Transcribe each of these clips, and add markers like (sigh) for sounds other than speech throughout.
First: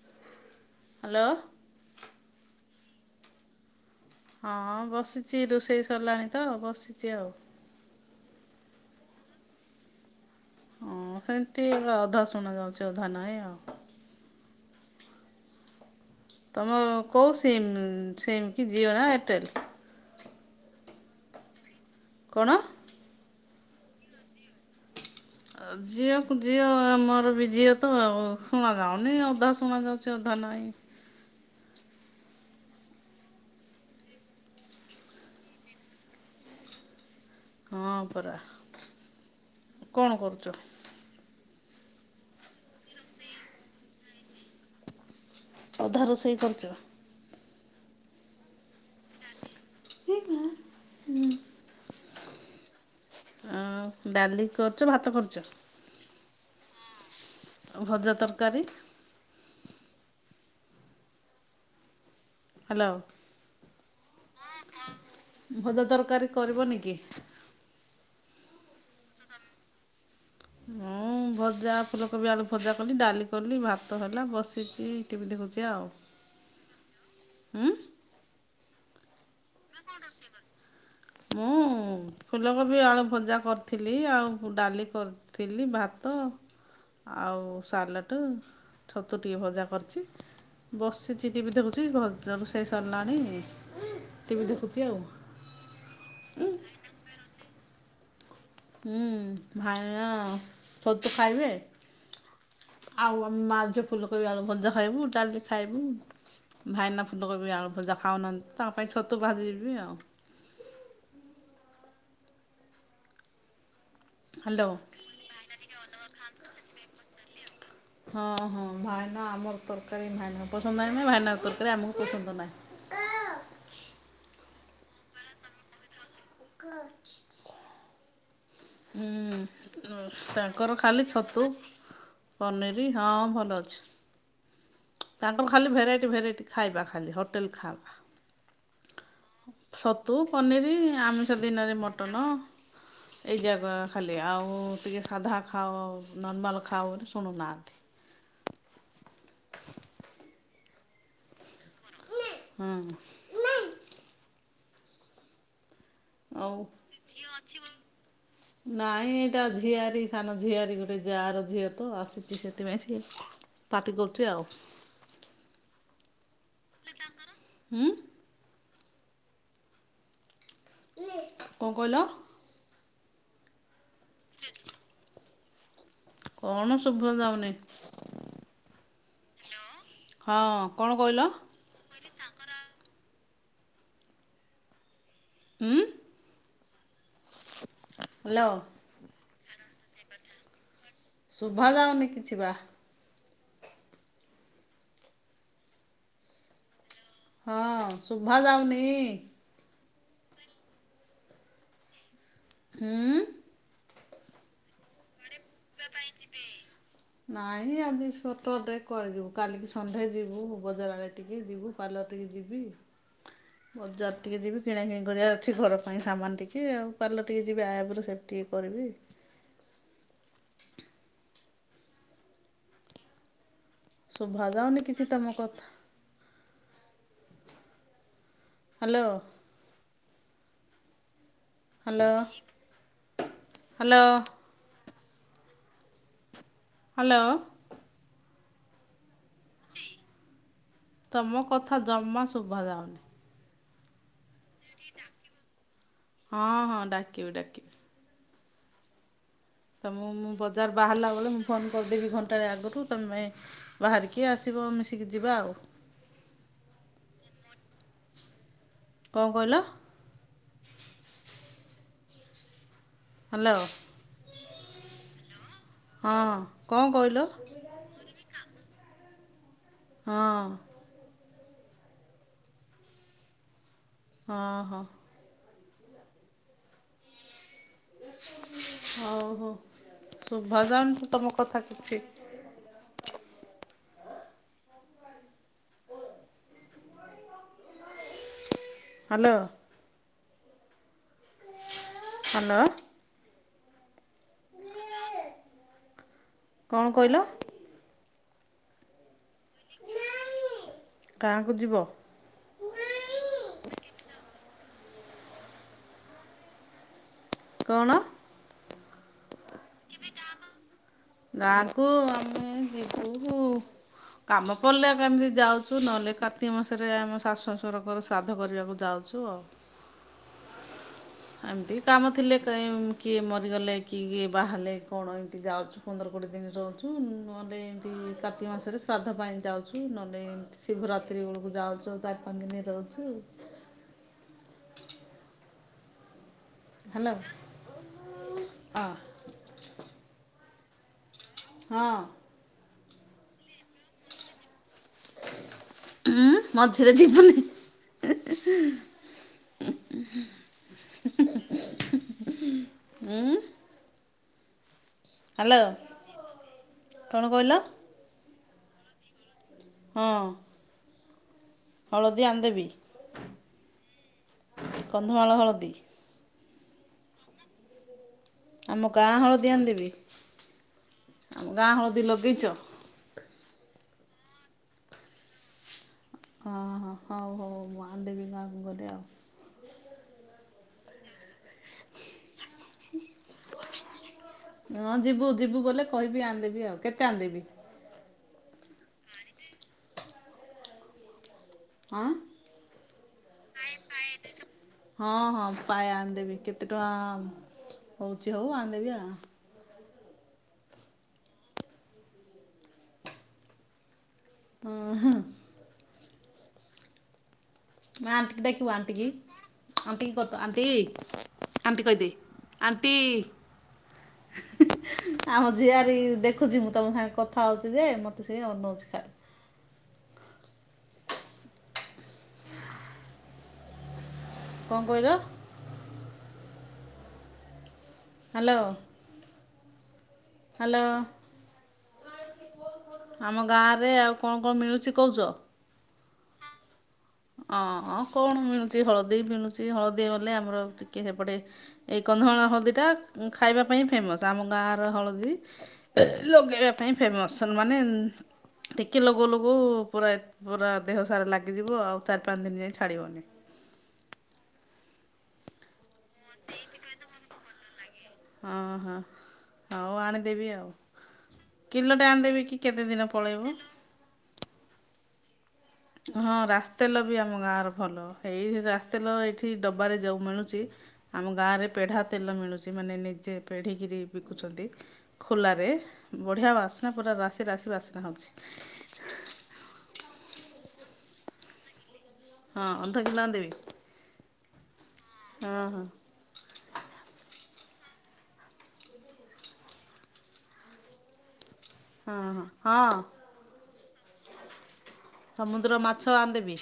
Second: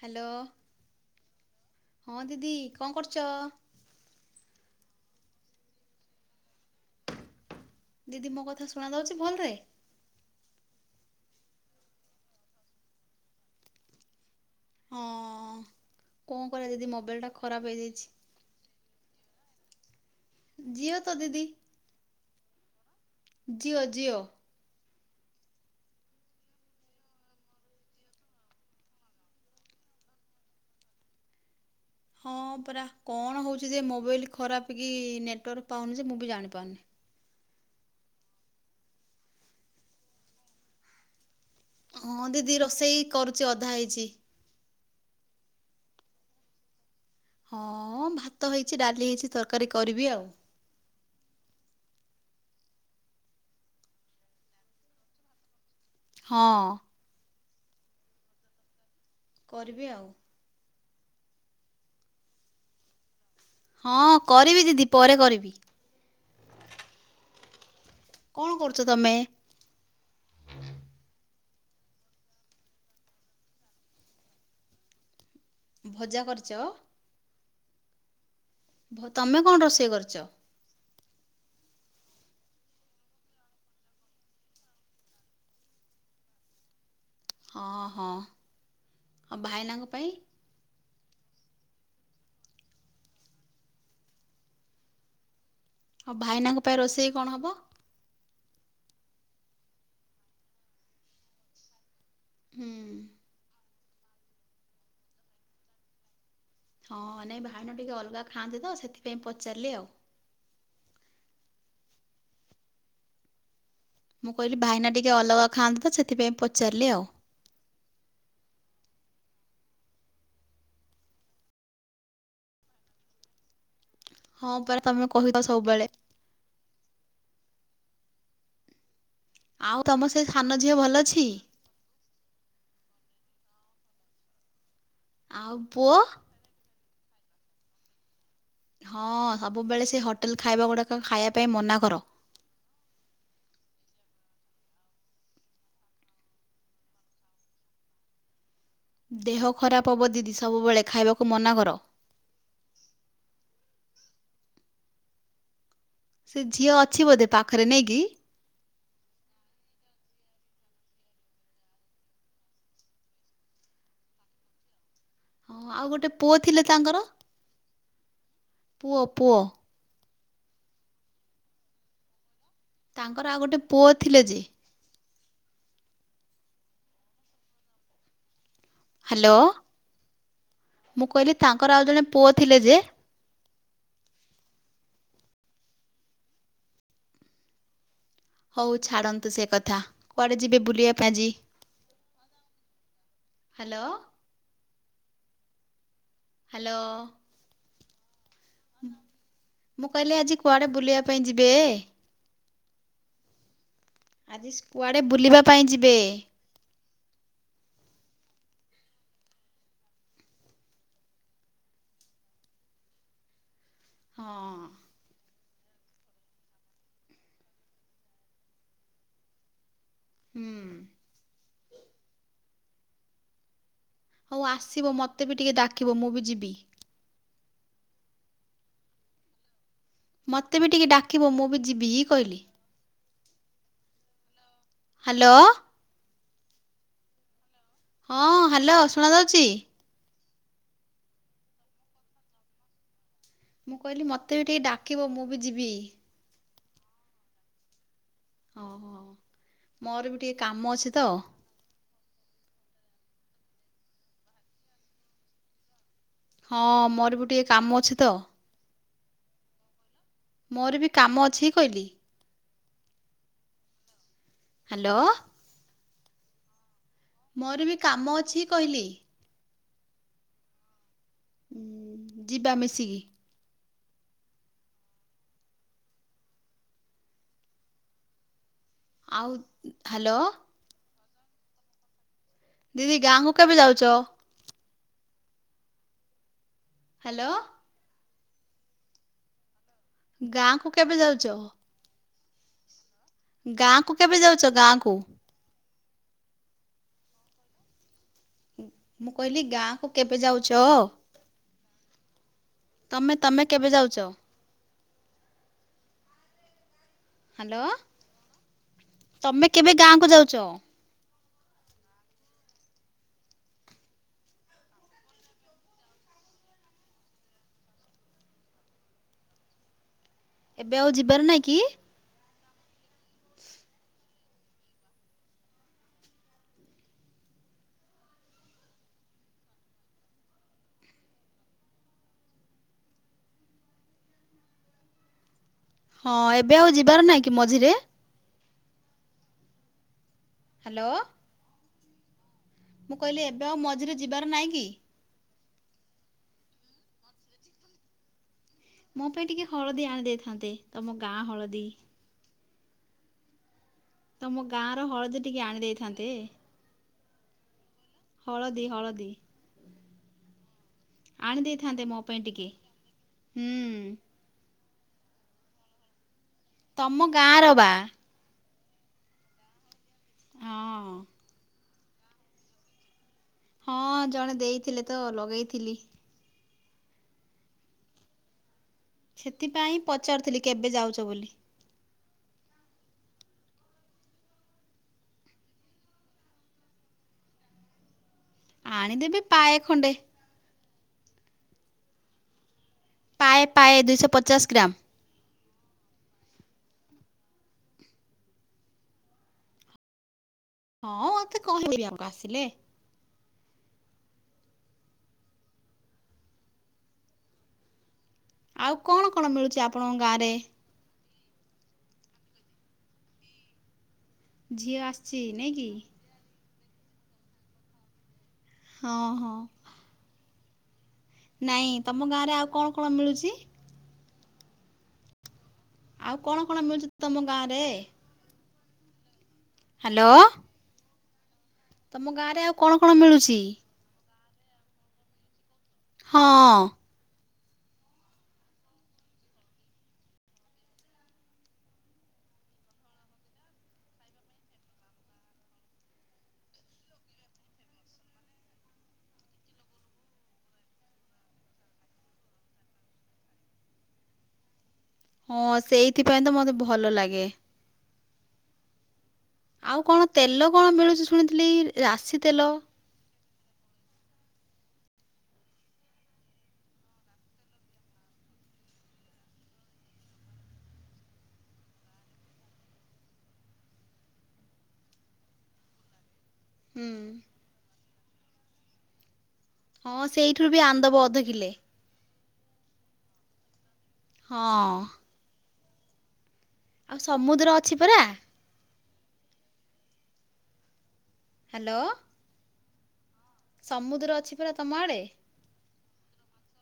Hello hello ହଁ ଦିଦି କଣ କରୁଛ? ହଁ ବସିଛି ରୋଷେଇ ସରିଲାଣି ତ ବସିଛି ଆଉ। ଦିଦି ମୋ କଥା ଶୁଣା ଯାଉଛି ଭଲରେ। ହଁ ସେମତି ଅଧା ଶୁଣା ଯାଉଛି ଅଧା ନାହିଁ ଆଉ। ହଁ। କଣ କରିବା ଦିଦି ତମର ମୋବାଇଲଟା କୋଉ ଖରାପ ସିମ୍ ହେଇଯାଇଛି ସିମ୍ କି ଜିଓ ନା ଏୟାରଟେଲ୍? ଜିଓ ତ ଦିଦି କଣ? ଜିଓ ଜିଓ। ଝିଅକୁ ଝିଅ ଆମର ବି ଝିଅ ତ ଶୁଣ ଯାଉନି ଅଧା ଶୁଣ ଯାଉ ଚି ଅଧା ନାହିଁ। ହଁ ପରା କଣ ହଉଛି ଯେ ମୋବାଇଲ ଖରାପ କି ନେଟୱାର୍କ ପାଉନି ସେ ମୁଁ ବି ଜାଣିପାରୁନି। ହଁ ପରା କଣ କରୁଛ? ହଁ ଦିଦି ରୋଷେଇ କରୁଛି ଅଧା ହେଇଛି। ଅଧା ରୋଷେଇ କରୁଛ। ହଁ ଭାତ ହେଇଛି, ଡାଲି ହେଇଛି, ତରକାରୀ କରିବି ଆଉ। ହୁଁ। ଆ ଡାଲି କରୁଛ ଭାତ କରୁଛ। ହଁ। ଭଜା, ତରକାରୀ। କରିବି ଆଉ। ହାଲୋ। ହଁ କରିବି ଦିଦି ପରେ କରିବି। ଭଜା ତରକାରୀ କରିବନି କି? କଣ କରୁଛ ତମେ? ମୁଁ ଭଜା ଫୁଲକୋବି ଆଳୁ ଭଜା କଲି ଡାଲି କଲି ଭାତ ହେଲା ବସିଛି। ଟିଭି ଦେଖଛି ଆଉ। ଭଜା କରିଛ? ଉଁ। ମୁଁ ତମେ ହତୁ କଣ ରୋଷେଇ କରିବୁ? ମୁଁ। ହଁ ଫୁଲକୋବି ଆଳୁ ଭଜା କରିଥିଲି ଆଉ ଡାଲି କରି ଥିଲି ଭାତ ଆଉ ହଁ ହଁ ସାଲାଟ ଆଉ ଛତୁଟିିକେ ଭଜା ଭାଇନାଙ୍କ କରିଚି। ପାଇଁ ବସିଚି ଟିଭି ଦେଖୁଛି ଭ ରୋଷେଇ ସରିଲାଣି। ଟିଭି ଦେଖୁଛି ଆଉ। ଆଉ ଭାଇନାଙ୍କ ପାଇଁ ରୋଷେଇ କଣ ହବ? ହୁଁ ଭାଇନା ଛତୁ ଖାଇବେ ହୁଁ ଆଉ ଆମେ ମା ଝିଅ ଫୁଲକୋବି ଆଳୁ ଭଜା ଖାଇବୁ ଡାଲି ଖାଇବୁ। ଭାଇନା ହଁ ନାଇଁ ଫୁଲକୋବି ଭାଇନା ଆଳୁ ଟିକେ ଭଜା ଅଲଗା ଖାଉନାହାଁନ୍ତି ତ ଖାଆନ୍ତି ତାଙ୍କ ପାଇଁ ସେଥିପାଇଁ ଛତୁ ପଚାରିଲି ଭାଜୀଦେବି ଆଉ। ମୁଁ କହିଲି ହ୍ୟାଲୋ। ଭାଇନା ଟିକେ ଅଲଗା ଖାଆନ୍ତି ତ ସେଥିପାଇଁ ପଚାରିଲି ଆଉ। ହଁ ହଁ ଭାଇନା ଆମର ତରକାରୀ ଭାଇନା ପସନ୍ଦ ନାହିଁ ନାଇଁ ଭାଇନା ଙ୍କ ତରକାରୀ ଆମକୁ ପସନ୍ଦ ନାହିଁ। ହଁ ପରା ତମେ କହିଚ ସବୁବେଳେ। ଆଉ ହୁଁ ତମ ସେ ସାନ ଝିଅ ତାଙ୍କର ଭଲ ଖାଲି ଅଛି? ଛତୁ ପନିର ହଁ ଭଲ ଅଛି। ତାଙ୍କୁ ଆଉ ଖାଲି ପୁଅ ଭେରାଇଟି ଭେରାଇଟି ଖାଇବା ଖାଲି ହୋଟେଲ ହଁ ଖାଇବା। ସବୁବେଳେ ସେ ଛତୁ ହୋଟେଲ ଖାଇବା ପନିର ଗୁଡାକ ଖାଇବା ଆମିଷ ପାଇଁ ଦିନରେ ମନା କର। ମଟନ ଏଇ ଯାଗ ଖାଲି ଆଉ ଟିକେ ସାଧା ଖାଅ ନର୍ମାଲ୍ ଖାଅ ବୋଲି ଶୁଣୁନାହାନ୍ତି। ଦେହ ଖରାପ ହବ ଦିଦି ସବୁବେଳେ ଖାଇବାକୁ ମନା କର। ହୁଁ। ସେ ଆଉ ଝିଅ ଅଛି ବୋଧେ ପାଖରେ ନାଇକି। ନାଇଁ ଏଇଟା ଝିଆରୀ ସାନ ଝିଆରୀ ଗୋଟେ ଯା ର ଝିଅ ତ ଆସିଛି ସେଥିପାଇଁ ସିଏ ପାଟି କରୁଚି ଆଉ। ହଁ ଆଉ ଗୋଟେ ପୁଅ ଥିଲେ ତାଙ୍କର? ହୁଁ? ପୁଅ ପୁଅ? କଣ କହିଲ? ତାଙ୍କର ଆଉ ଗୋଟେ ପୁଅ ଥିଲେ ଯେ? (unintelligible) କଣ ଶୁବା ଯାଉନି? ହ୍ୟାଲୋ ହଁ କଣ ମୁଁ କହିଲ କହିଲି ତାଙ୍କର ଆଉ ଜଣେ ପୁଅ ଥିଲେ ଯେ? ହୁଁ। ହ୍ୟାଲୋ। ଛାଡନ୍ତୁ ସେ କଥା କୁଆଡେ ଯିବେ ବୁଲିଆ ଶୁଭା ଯାଉନି କିଛି ବା। ହ୍ୟାଲୋ। ହ୍ୟାଲୋ। ହଁ ଶୁଭା ଯାଉନି ମୁଁ କହିଲି ଆଜି କୁଆଡେ ବୁଲିବା ପାଇଁ ଯିବେ? ଉଁ ଆଜି କୁଆଡ଼େ ବୁଲିବା ପାଇଁ ଯିବେ? ନାଇଁ ଆଜି ସଟରଡେ କୁଆଡେ ଯିବୁ କାଲିକି ସନଡେ ଯିବୁ ବଜାର ଆଡେ ଟିକେ ଯିବୁ। ପାର୍ଲର ଟିକେ ଯିବି। (inaudible) ବଜାର ହଁ ଟିକେ ଯିବି କିଣାକିଣି କରିବା ଅଛି ଘର ପାଇଁ ସାମାନ ଟିକେ ଆଉ ପାର୍ଲର ଟିକେ ଯିବି ଆଇବ୍ରୋ ଟିକେ ସେପ୍ କରିବି। ହୁଁ। ହଉ ଶୁଭା ଯାଉନି ଆସିବ କିଛି ମତେ ତମ ବି ଟିକେ କଥା ଡାକିବ ମୁଁ ବି ଯିବି। ହ୍ୟାଲୋ। ମତେ ବି ଟିକେ ଡାକିବ ମୁଁ ବି ଯିବି ହ୍ୟାଲୋ କହିଲି ହ୍ୟାଲୋ। ହ୍ୟାଲୋ। ହ୍ୟାଲୋ। ହଁ ହ୍ୟାଲୋ ଶୁଣାଯାଉଛି। ତମ କଥା ଜମା ଶୁଭା ଯାଉନି। ମୁଁ କହିଲି ମତେ ବି ଟିକେ ଡାକିବ ମୁଁ ବି ଯିବି। ହଁ ହଁ ଡାକିବି ଡାକିବି। ଓହୋ। ତମକୁ ମୁଁ ବଜାର ବାହାରିଲା ବେଳେ ମୁ ଫୋନ୍ କରିଦେବି ଘଣ୍ଟାଏ ଆଗରୁ ତମେ ବାହାରିକି ଆସିବ ମିଶିକି ଯିବା ଆଉ। ହଁ ମୋର ବି ଟିକେ କାମ ଅଛି ତ। କଅଁ କହିଲ। ମୋର ବି କାମ ଅଛି କହିଲି। ହ୍ୟାଲୋ। ହ୍ୟାଲୋ। ହଁ କଅଁ କହିଲ। ମୋର ବି କାମ ଅଛି କହିଲି। ହଁ। ଯିବା ମିଶିକି। ହଁ ହଁ। ଆଉ ହଉ ହୋ ହ୍ୟାଲୋ ଶୁଭା ଜାଉନି ତ ତମ କଥା କିଛି। ଦିଦି ଗାଁକୁ କେବେ ଯାଉଚ। ହ୍ୟାଲୋ। ହ୍ୟାଲୋ। ଗାଁ କୁ କେବେ ଯାଉଚ଼। ହ୍ୟାଲୋ। ଗାଁ କୁ କେବେ ଯାଉଛ ଗାଁ କୁ କଣ କହିଲ? ମୁଁ କହିଲି ଗାଁ କୁ କେବେ ଯାଉଚ ଓ? ଗାଁ କୁ ଯିବ? ତମେ ତମେ କେବେ ଯାଉଛ? ହ୍ୟାଲୋ କଣ ତମେ କେବେ ଗାଁ କୁ ଯାଉଚ? ଗାଁକୁ ଆମେ ଜିବୁ ହୁ କାମ ପଡିଲେ କେବେ କେମିତି ଯାଉଛୁ ନହେଲେ କାର୍ତିକ ମାସରେ ଆମ ଶାଶୁ ଶଶୁରଙ୍କର ଶ୍ରାଦ୍ଧ କରିବାକୁ ଯାଉ ଅଛୁ ଆଉ। ଏବେ ଆଉ ଯିବାର ନାଇଁ କି? ଏମିତି କାମ ଥିଲେ କିଏ ମରିଗଲେ କିଏ କିଏ ବାହାହେଲେ କଣ ଏମିତି ଯାଉଛୁ ତା ପନ୍ଦର କୋଡ଼ିଏ ଦିନ ରହୁଛୁ ନହେଲେ ଏମିତି କାର୍ତ୍ତିକ ମାସରେ ଶ୍ରାଦ୍ଧ ପାଇଁ ଯାଉଛୁ ନହେଲେ ଶିବରାତ୍ରି ବେଳକୁ ଯାଉଛୁ ତାରି ପାଞ୍ଚ ଦିନ ରହୁଛୁ। ହଁ ଏବେ ଆଉ ଯିବାର ନାହିଁ କି ମଝିରେ? ଅ ହ୍ୟାଲୋ। ହଁ। ମୁଁ କହିଲି ଏବେ ଆଉ ମଝିରେ ଯିବାର ନାହିଁ କି। ଉଁ ମଝିରେ ଯିବନି। ମୋ ପାଇଁ ଟିକେ ହଳଦୀ ଆଣି ଦେଇଥାନ୍ତେ ତମ ଗାଁ ହଳଦୀ। ଉଁ ତମ ଗାଁ ର ହଳଦୀ ଟିକେ ଆଣି ଦେଇଥାନ୍ତେ। କଣ କହିଲ? ହଳଦୀ ହଳଦୀ। ହଁ ଆଣ ଦେଇଥାନ୍ତେ ମୋ ହଳଦୀ ପାଇଁ ଟିକେ ଆଣିଦେବି ହୁଁ। କନ୍ଧମାଳ ହଳଦୀ। ତମ ଗାଁର ବା। ଆମ ଗାଁ ହଳଦି ଆଣିଦେବି। ହଁ ଆମ ଗାଁ ହଳଦୀ ଲଗେଇଛ। ହଁ ଜଣେ ଦେଇଥିଲେ ତ ଲଗେଇଥିଲି। ହଁ ହଁ ହଉ ହଉ ମୁଁ ଆଣିଦେବି ଗାଆଁ କୁ ଗଲେ ଆଉ। ସେଥିପାଇଁ ପଚାରୁଥିଲି କେବେ ଯାଉଛ ବୋଲି। ହଁ ଯିବୁ ଯିବୁ ବୋଲେ କହିବି ଆଣିଦେବି ଆଉ କେତେ ଆଣିଦେବ? ଆଣିଦେବେ ପାଏ ଖଣ୍ଡେ। ଆଁ। ପାଏ ପାଏ ଦୁଇଶହ ପଚାଶ ଗ୍ରାମ। ହଁ ହଁ ପାଏ ଆଣିଦେବି କେତେ ଟଙ୍କା ହଉଛି ହଉ ଆଣିଦେବି ଆଉ। ହଁ ମତେ କହିବେ ଆମକୁ ଆସିଲେ। ହଁ-ହଁ। ମା ଆଣ୍ଟିିକି ଡାକିବ ଆଉ କଣ ଆଣ୍ଟିିକି କଣ ମିଳୁଛି ଆପଣଙ୍କ ଆଣ୍ଟିିକ ଗାଁରେ ଗତ ଆଣ୍ଟିି। Anti କହିଦେ anti. ଝିଅ ଆସଛି ନାଇକି। ଖୁସି ମୁଁ ତମ ସାଙ୍ଗ କଥା ହଉଛି ଯେ ମତେ ସେ ଅନଉଛି ଖାଲି ହଁ-ହଁ। ନାଇଁ ତମ ଗାଁ ରେ ଆଉ କଣ କଣ ମିଳୁଛି? କଣ କହିଲ? ଆଉ କଣ କଣ ମିଳୁଚି ତମ ଗାଁ ରେ? ହ୍ୟାଲୋ। ହ୍ୟାଲୋ। ହ୍ୟାଲୋ। ତମ ଗାଁ ରେ ଆଉ କଣ କଣ ମିଳୁଛି? ଆରେ ଆଉ କଣ କଣ ମିଳୁଛି କହୁଛ। ହଁ। ଅ କଣ ମିଳୁଛି ହଳଦୀ ମିଳୁଛି ହଳଦୀ ବଲେ ଆମର ଟିକେ ସେପଟେ ଏଇ କନ୍ଧମାଳ ହଳଦୀଟା ଖାଇବା ପାଇଁ ଫେମସ୍ ଆମ ଗାଁର ହଳଦୀ। ଲଗେଇବା ପାଇଁ ଫେମସ୍ ମାନେ ଟିକେ ଲଗଉ ଲଗଉ ପୁରା ପୁରା ଦେହ ସାରା ଲାଗିଯିବ ଆଉ ଚାରି ପାଞ୍ଚ ଦିନ ଯାଏଁ ଛାଡିବନି। ହଁ ସେଇଥିପାଇଁ ତ ମତେ ଭଲ ଲାଗେ। ଅଁ ହଁ ଆଉ ହଉ କଣ ତେଲ ଆଣିଦେବି ଆଉ କଣ ମିଳୁଛି ଶୁଣିଥିଲି କିଲୋ ଟେ ରାଶି ତେଲ। ଆଣିଦେବି କି କେତେ ଦିନ ପଳେଇବ। ହଁ ରାସି ତେଲ ବି ଆମ ଗାଁର ଭଲ ଏଇ ରାସ୍ତେଲ ଏଇଠି ଡବାରେ ଯେଉଁ ମିଳୁଛି ଆମ ଗାଁରେ ପେଢ଼ା ତେଲ ମିଳୁଛି ମାନେ ନିଜେ ପେଢ଼ିକିରି ବିକୁଛନ୍ତି ଖୋଲାରେ ବଢିଆ ହୁଁ ବାସ୍ନା ପୁରା ରାଶି ରାସି ବାସିନା ହେଉଛି ହଁ ସେଇଠରୁ ବି ଆନ୍ଦବଅଧକିଲେ ହଁ ଅଧ କିଲୋ ଆଣି ଦେବି ହଁ ହଁ ହଁ ଆଉ ସମୁଦ୍ର ଅଛି ପରା ହ୍ୟାଲୋ ହଁ ହଁ ହଁ ସମୁଦ୍ର ଅଛି ପରା ତମ ଆଡେ ସମୁଦ୍ର ମାଛ ଆଣିଦେବି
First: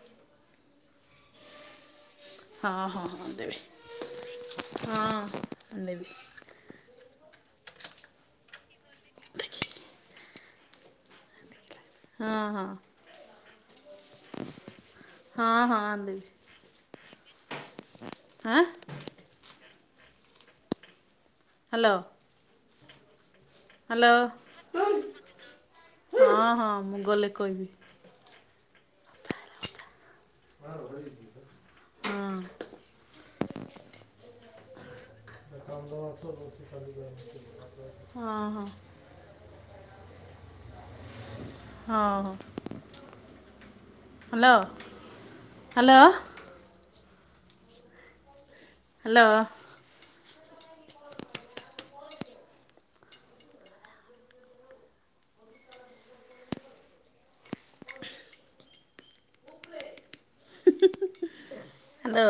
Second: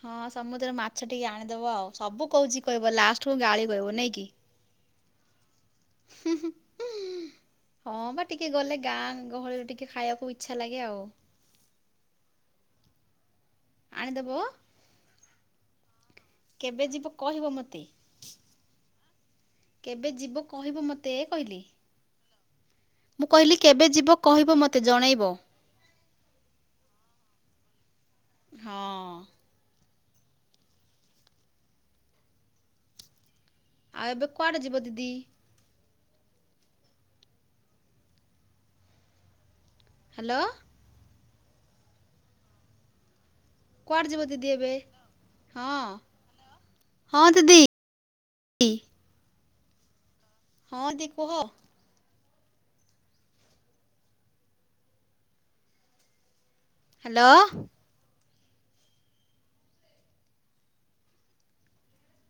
ହଁ ସମୁଦ୍ର ମାଛ ଟିକେ ଆଣିଦବ ଆଉ ସବୁ କହୁଛି ହଁ କହିବ ହଁ ଲାଷ୍ଟ କୁ ଆଣିଦେବି ଗାଳି କହିବ ନାଇ କି ହଁ ଆଣିଦେବି। ହୁଁ ହୁଁ ହଁ ବା ଟିକେ ଗଲେ ଗାଁ ଗହଳିରେ ଟିକେ ଖାଇବାକୁ ଇଚ୍ଛା ଲାଗେ ଆଉ ହଁ ହଁ ଆଣିଦବ ହଁ ହଁଆଣିଦେଵି କେବେ ଯିବ କହିବ ମୋତେ ଆଁ କେବେ ଯିବ କହିବ ମତେ ଏ କହିଲି ହ୍ୟାଲୋ ମୁଁ କହିଲି କେବେ ହ୍ୟାଲୋ ଯିବ କହିବ ମୋତେ ଜଣାଇବ ହଁ ହଁ ମୁଁ ଗଲେ କହିବି ହଁ ହଁ ରି (unintelligible) ଆଉ ଏବେ କୁଆଡ଼େ ଯିବ ଦିଦି? (unintelligible) ହଁ ହଁ ହ୍ୟାଲୋ ହଁ କୁଆଡେ ଯିବ ଦିଦି ଏବେ ହଁ ହ୍ୟାଲୋ ହ୍ୟାଲୋ ହଁ ଦିଦି ହ୍ୟାଲୋ ହଁ ଦି କୁହ ହ୍ୟାଲୋ ଆଲୋ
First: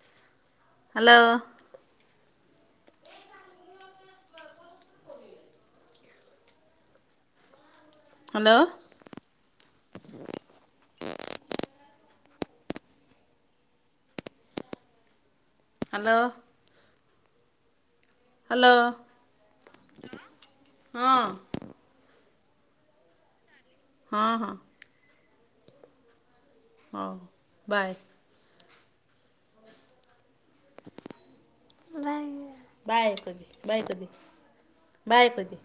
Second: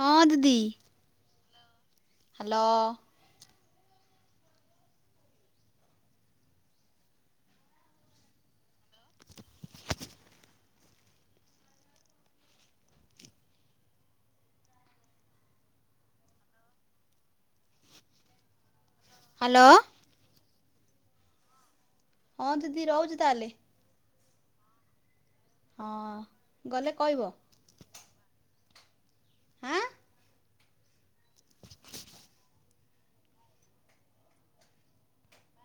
ହଁ ଦିଦି hello hello hello hello hello hello ହଁ ହଁ ଦିଦି ରହୁଛି ତାହେଲେ ହଁ ହଁ ହଁ ଗଲେ ହଉ କହିବ ବାଏ। ଆଁ। ବାଏ କି ବାଏ କହିଦେ। ବାଏ କହିଦେ।